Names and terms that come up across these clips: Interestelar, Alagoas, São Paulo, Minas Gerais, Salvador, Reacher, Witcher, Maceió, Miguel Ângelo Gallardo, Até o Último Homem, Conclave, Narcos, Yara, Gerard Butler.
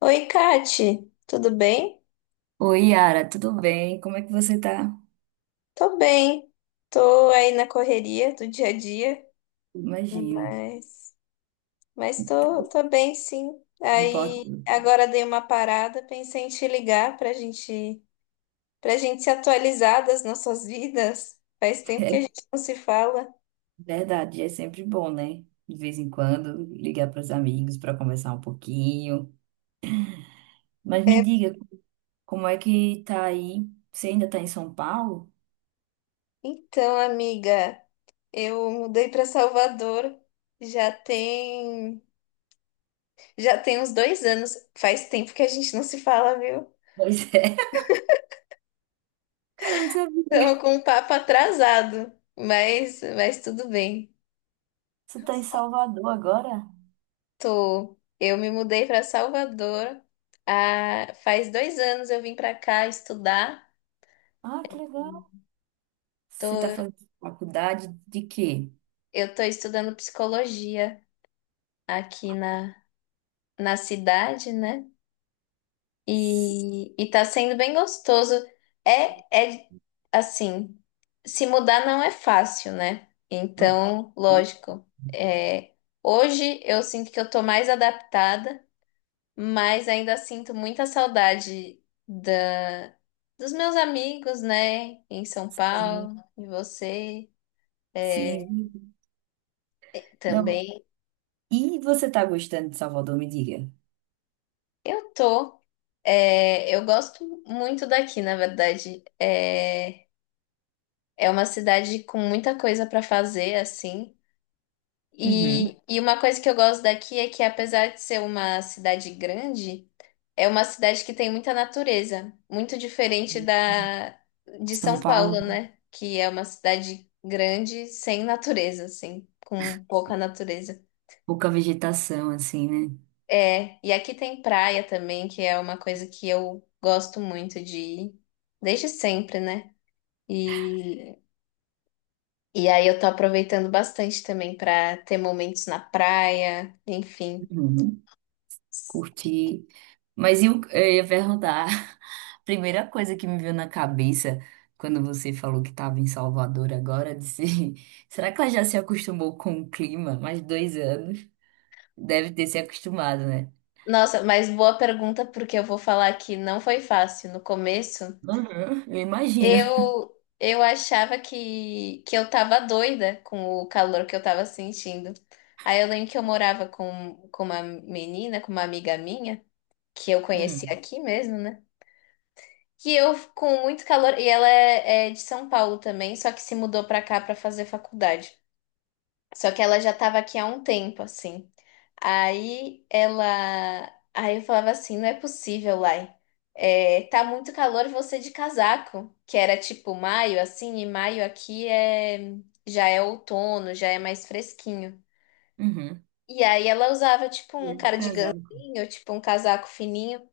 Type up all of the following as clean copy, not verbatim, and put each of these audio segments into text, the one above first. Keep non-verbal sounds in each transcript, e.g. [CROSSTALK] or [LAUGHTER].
Oi, Kati, tudo bem? Oi, Yara, tudo bem? Como é que você tá? Tô bem. Tô aí na correria do dia a dia, Imagino. mas, mas Tá, tô bem, sim. não importa. Aí agora dei uma parada, pensei em te ligar pra gente se atualizar das nossas vidas. Faz tempo que a É gente não se fala. verdade, é sempre bom, né? De vez em quando, ligar para os amigos para conversar um pouquinho. Mas me É, diga, como é que tá aí? Você ainda tá em São Paulo? então, amiga, eu mudei pra Salvador. Já tem, já tem uns 2 anos. Faz tempo que a gente não se fala, viu? Pois é. [LAUGHS] Cara, eu não sabia. Estamos com um papo atrasado, mas tudo bem. Você tá em Salvador agora? Tô. Eu me mudei para Salvador. Ah, faz 2 anos eu vim para cá estudar. Ah, que legal. Tô, Você tá fazendo faculdade de quê? eu tô estudando psicologia aqui na cidade, né? S- E tá sendo bem gostoso. É assim, se mudar não é fácil, né? hum. Então, lógico, é, hoje eu sinto que eu tô mais adaptada. Mas ainda sinto muita saudade dos meus amigos, né? Em São Sim, Paulo, e você é, sim. Não. também. E você tá gostando de Salvador, me diga. Eu tô. Eu gosto muito daqui, na verdade. É uma cidade com muita coisa para fazer, assim. Uhum. E uma coisa que eu gosto daqui é que, apesar de ser uma cidade grande, é uma cidade que tem muita natureza, muito diferente da de São São Paulo, Paulo, né? Que é uma cidade grande sem natureza, assim, com pouca natureza. pouca vegetação, assim, né? É, e aqui tem praia também, que é uma coisa que eu gosto muito de ir, desde sempre, né? E, e aí eu tô aproveitando bastante também para ter momentos na praia, enfim. Uhum. Curti. Mas eu ia perguntar, [LAUGHS] a primeira coisa que me veio na cabeça quando você falou que estava em Salvador agora, disse, [LAUGHS] será que ela já se acostumou com o clima? Mais 2 anos. Deve ter se acostumado, né? Nossa, mas boa pergunta, porque eu vou falar que não foi fácil no começo. Uhum, eu imagino. Eu achava que eu tava doida com o calor que eu tava sentindo. Aí eu lembro que eu morava com uma menina, com uma amiga minha, que eu conheci Uhum. aqui mesmo, né? Que eu, com muito calor, e ela é de São Paulo também, só que se mudou pra cá pra fazer faculdade. Só que ela já estava aqui há um tempo, assim. Aí ela. Aí eu falava assim: não é possível, Lai. É, tá muito calor você de casaco, que era tipo maio, assim, e maio aqui já é outono, já é mais fresquinho. Uhum. E aí ela usava tipo E um aí, casado. cardiganzinho, tipo um casaco fininho.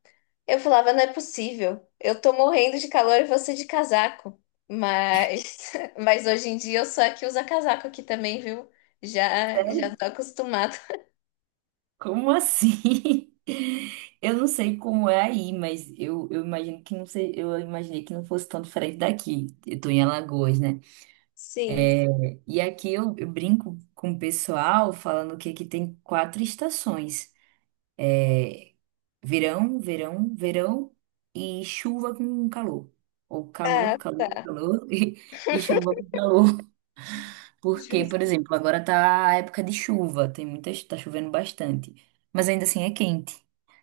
Eu falava, não é possível. Eu tô morrendo de calor e você de casaco. Mas, [LAUGHS] mas hoje em dia eu sou a que usa casaco aqui também, viu? Já, Sério? já tô acostumada. [LAUGHS] Como assim? [LAUGHS] Eu não sei como é aí, mas eu imagino que não sei, eu imaginei que não fosse tão diferente daqui. Eu tô em Alagoas, né? Sim. E aqui eu brinco com o pessoal falando que aqui tem quatro estações: verão, verão, verão e chuva com calor. Ou Ah, calor, calor, calor [LAUGHS] e chuva com calor. Porque, por justo. exemplo, agora tá a época de chuva, tá chovendo bastante. Mas ainda assim é quente.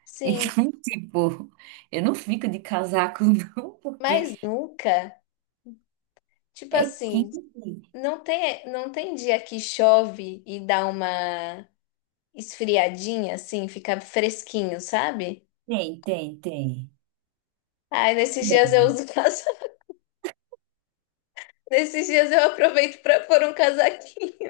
Sim, Então, [LAUGHS] tipo, eu não fico de casaco, [LAUGHS] não, porque mas nunca, tipo é assim, quente. não tem dia que chove e dá uma esfriadinha assim, fica fresquinho, sabe? Tem, tem, tem. Ai, nesses dias eu uso, [LAUGHS] nesses dias eu aproveito pra pôr um casaquinho.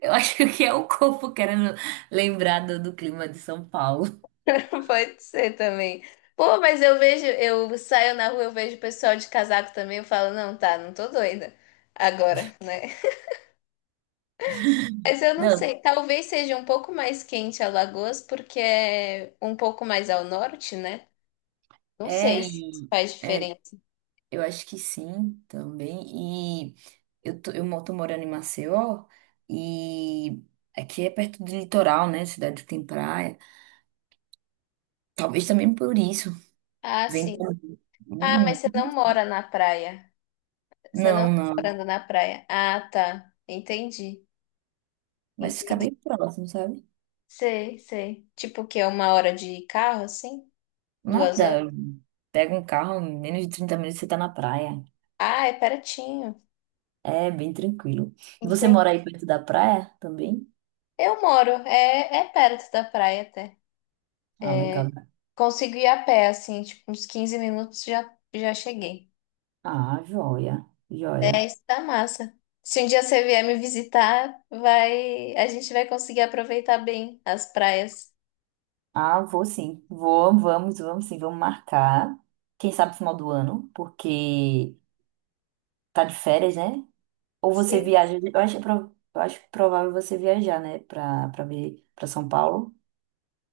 Eu acho que é o corpo querendo lembrar do clima de São Paulo. [LAUGHS] Pode ser também. Pô, mas eu vejo, eu saio na rua, eu vejo o pessoal de casaco também, eu falo, não, tá, não tô doida agora. Mas eu não Não, sei, talvez seja um pouco mais quente Alagoas, porque é um pouco mais ao norte, né? Não é, sei se isso faz é, diferença. eu acho que sim também. E eu tô, tô morando em Maceió e aqui é perto do litoral, né? Cidade que tem praia. Talvez também por isso. Ah, Vem. sim. Ah, mas Hum. você não mora na praia. Você não Não, tá não. morando na praia. Ah, tá. Entendi. Mas fica Entendi. bem próximo, sabe? Sei, sei. Tipo que é 1 hora de carro, assim? 2 horas? Nada, pega um carro, em menos de 30 minutos você tá na praia. Ah, é pertinho. É bem tranquilo. Você Entendi. mora aí perto da praia também? Eu moro, é perto da praia até. Ah, legal. Consigo ir a pé, assim, tipo, uns 15 minutos já cheguei. Ah, joia, joia. É, isso tá massa. Se um dia você vier me visitar, vai, a gente vai conseguir aproveitar bem as praias. Ah, vou sim. Vou, vamos, vamos sim, vamos marcar. Quem sabe final do ano, porque tá de férias, né? Ou você Sim. viaja, eu acho, eu acho provável você viajar, né, pra ver, pra São Paulo.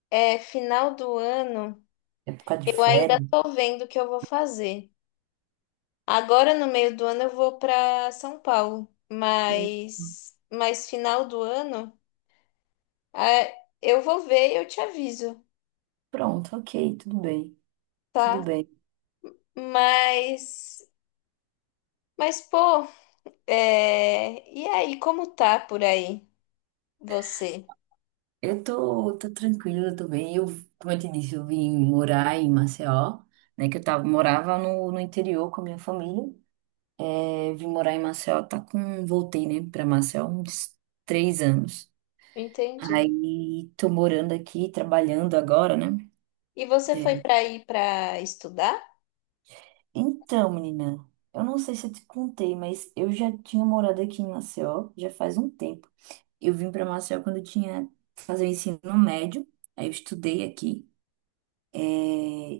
É, final do ano, É por causa de eu ainda férias. tô vendo o que eu vou fazer. Agora, no meio do ano, eu vou para São Paulo, Hum. mas final do ano, é, eu vou ver e eu te aviso, Pronto, ok, tudo bem, tudo tá? bem. Mas Mas, pô, e aí, como tá por aí você? Eu tô, tô tranquila, tô bem. Eu, como eu te disse, eu vim morar em Maceió, né? Que eu tava, morava no interior com a minha família. É, vim morar em Maceió, voltei, né, pra Maceió uns 3 anos. Entendi. Aí tô morando aqui, trabalhando agora, né? E você foi pra ir pra estudar? Então, menina, eu não sei se eu te contei, mas eu já tinha morado aqui em Maceió já faz um tempo. Eu vim pra Maceió quando eu tinha fazer o ensino médio, aí eu estudei aqui. É,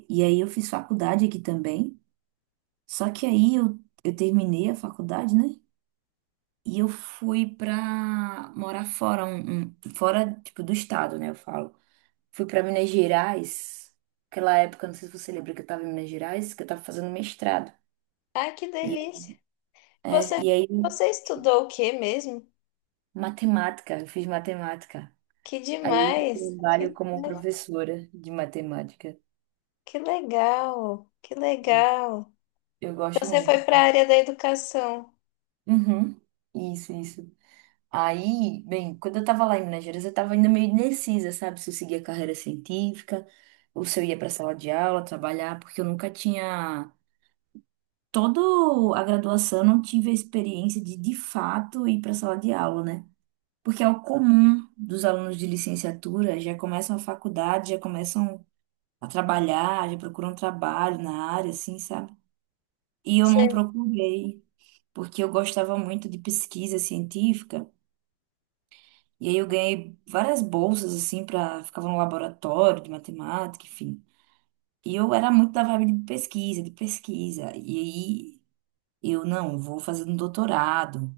e aí eu fiz faculdade aqui também. Só que aí eu terminei a faculdade, né? E eu fui pra morar fora, fora, tipo, do estado, né? Eu falo. Fui pra Minas Gerais. Aquela época, não sei se você lembra que eu tava em Minas Gerais, que eu tava fazendo mestrado. Ai, que E, delícia. é, Você, e aí, você estudou o quê mesmo? matemática, eu fiz matemática. Que Aí hoje eu demais, trabalho como né? professora de matemática. Que legal, que legal. Eu gosto Então, você foi muito. pra área da educação. Uhum. Isso, isso. Aí, bem, quando eu tava lá em Minas Gerais, eu tava ainda meio indecisa, sabe? Se eu seguia carreira científica ou se eu ia pra sala de aula trabalhar, porque eu nunca tinha. Toda a graduação, eu não tive a experiência de fato, ir pra sala de aula, né? Porque é o comum dos alunos de licenciatura, já começam a faculdade, já começam a trabalhar, já procuram trabalho na área, assim, sabe? E eu não Você- procurei, porque eu gostava muito de pesquisa científica. E aí eu ganhei várias bolsas, assim, pra... Ficava no laboratório de matemática, enfim. E eu era muito da vibe de pesquisa, de pesquisa. E aí eu, não, vou fazer um doutorado.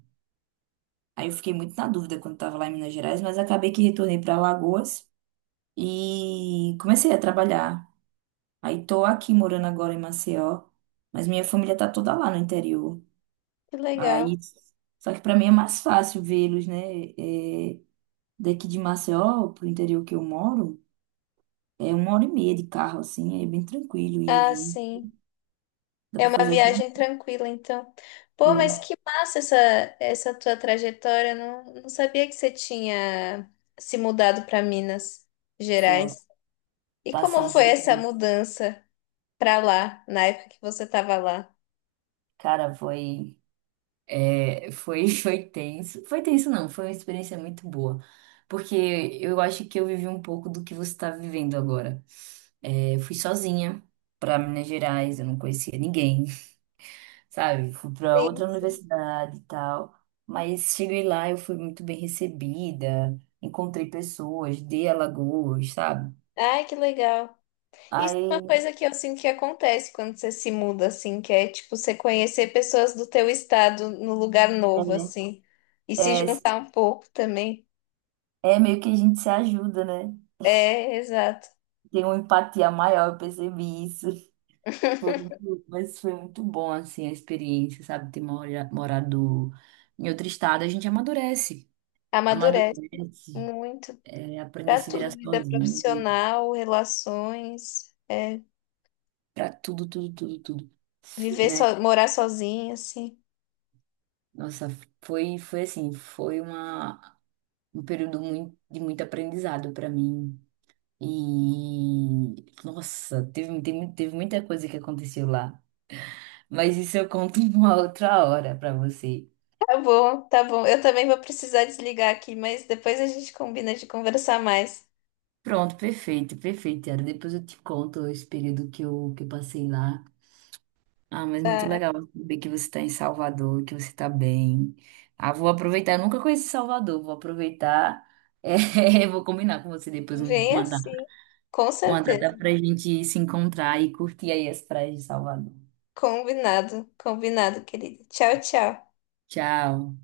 Aí eu fiquei muito na dúvida quando estava lá em Minas Gerais, mas acabei que retornei para Alagoas e comecei a trabalhar. Aí tô aqui morando agora em Maceió, mas minha família tá toda lá no interior. Que legal. Aí, só que para mim é mais fácil vê-los, né? É, daqui de Maceió pro interior que eu moro. É 1 hora e meia de carro, assim, é bem tranquilo ir e Ah, vir. sim. Dá pra Uma fazer tudo. viagem tranquila, então. Pô, É, mas que massa essa, tua trajetória. Não, não sabia que você tinha se mudado para Minas foi, Gerais. E como passei foi dois. essa mudança para lá, na época que você estava lá? Cara, foi, é, foi, [LAUGHS] foi tenso. Foi tenso, não, foi uma experiência muito boa. Porque eu acho que eu vivi um pouco do que você está vivendo agora. É, fui sozinha para Minas Gerais, eu não conhecia ninguém, [LAUGHS] sabe? Fui para Sim, outra sim. universidade e tal. Mas cheguei lá, eu fui muito bem recebida, encontrei pessoas de Alagoas, sabe? Ai, que legal. Isso é uma Aí coisa que eu sinto que acontece quando você se muda, assim, que é tipo você conhecer pessoas do teu estado no lugar é. novo, assim, e se É, juntar um pouco também. é meio que a gente se ajuda, né? É, exato. Tem uma empatia maior, eu percebi isso. Foi muito, mas foi muito bom, assim, a experiência, sabe? Ter morado em outro estado, a gente amadurece. Amadurece Amadurece, muito. é, aprende a Para se virar tudo, vida sozinho, né? profissional, relações, Pra tudo, tudo, tudo, tudo, né? Morar sozinha, assim. Nossa, foi, foi assim, foi uma, um período muito, de muito aprendizado para mim. E, nossa, teve, teve, teve muita coisa que aconteceu lá. Mas isso eu conto [LAUGHS] uma outra hora pra você. Tá bom, tá bom. Eu também vou precisar desligar aqui, mas depois a gente combina de conversar mais. Pronto, perfeito, perfeito, Yara. Depois eu te conto esse período que eu passei lá. Ah, mas muito legal saber que você está em Salvador, que você está bem. Ah, vou aproveitar. Eu nunca conheci Salvador, vou aproveitar. É, [LAUGHS] vou combinar com você depois Vem assim, com uma certeza. data para a gente se encontrar e curtir aí as praias de Salvador. Combinado, combinado, querida. Tchau, tchau. Tchau.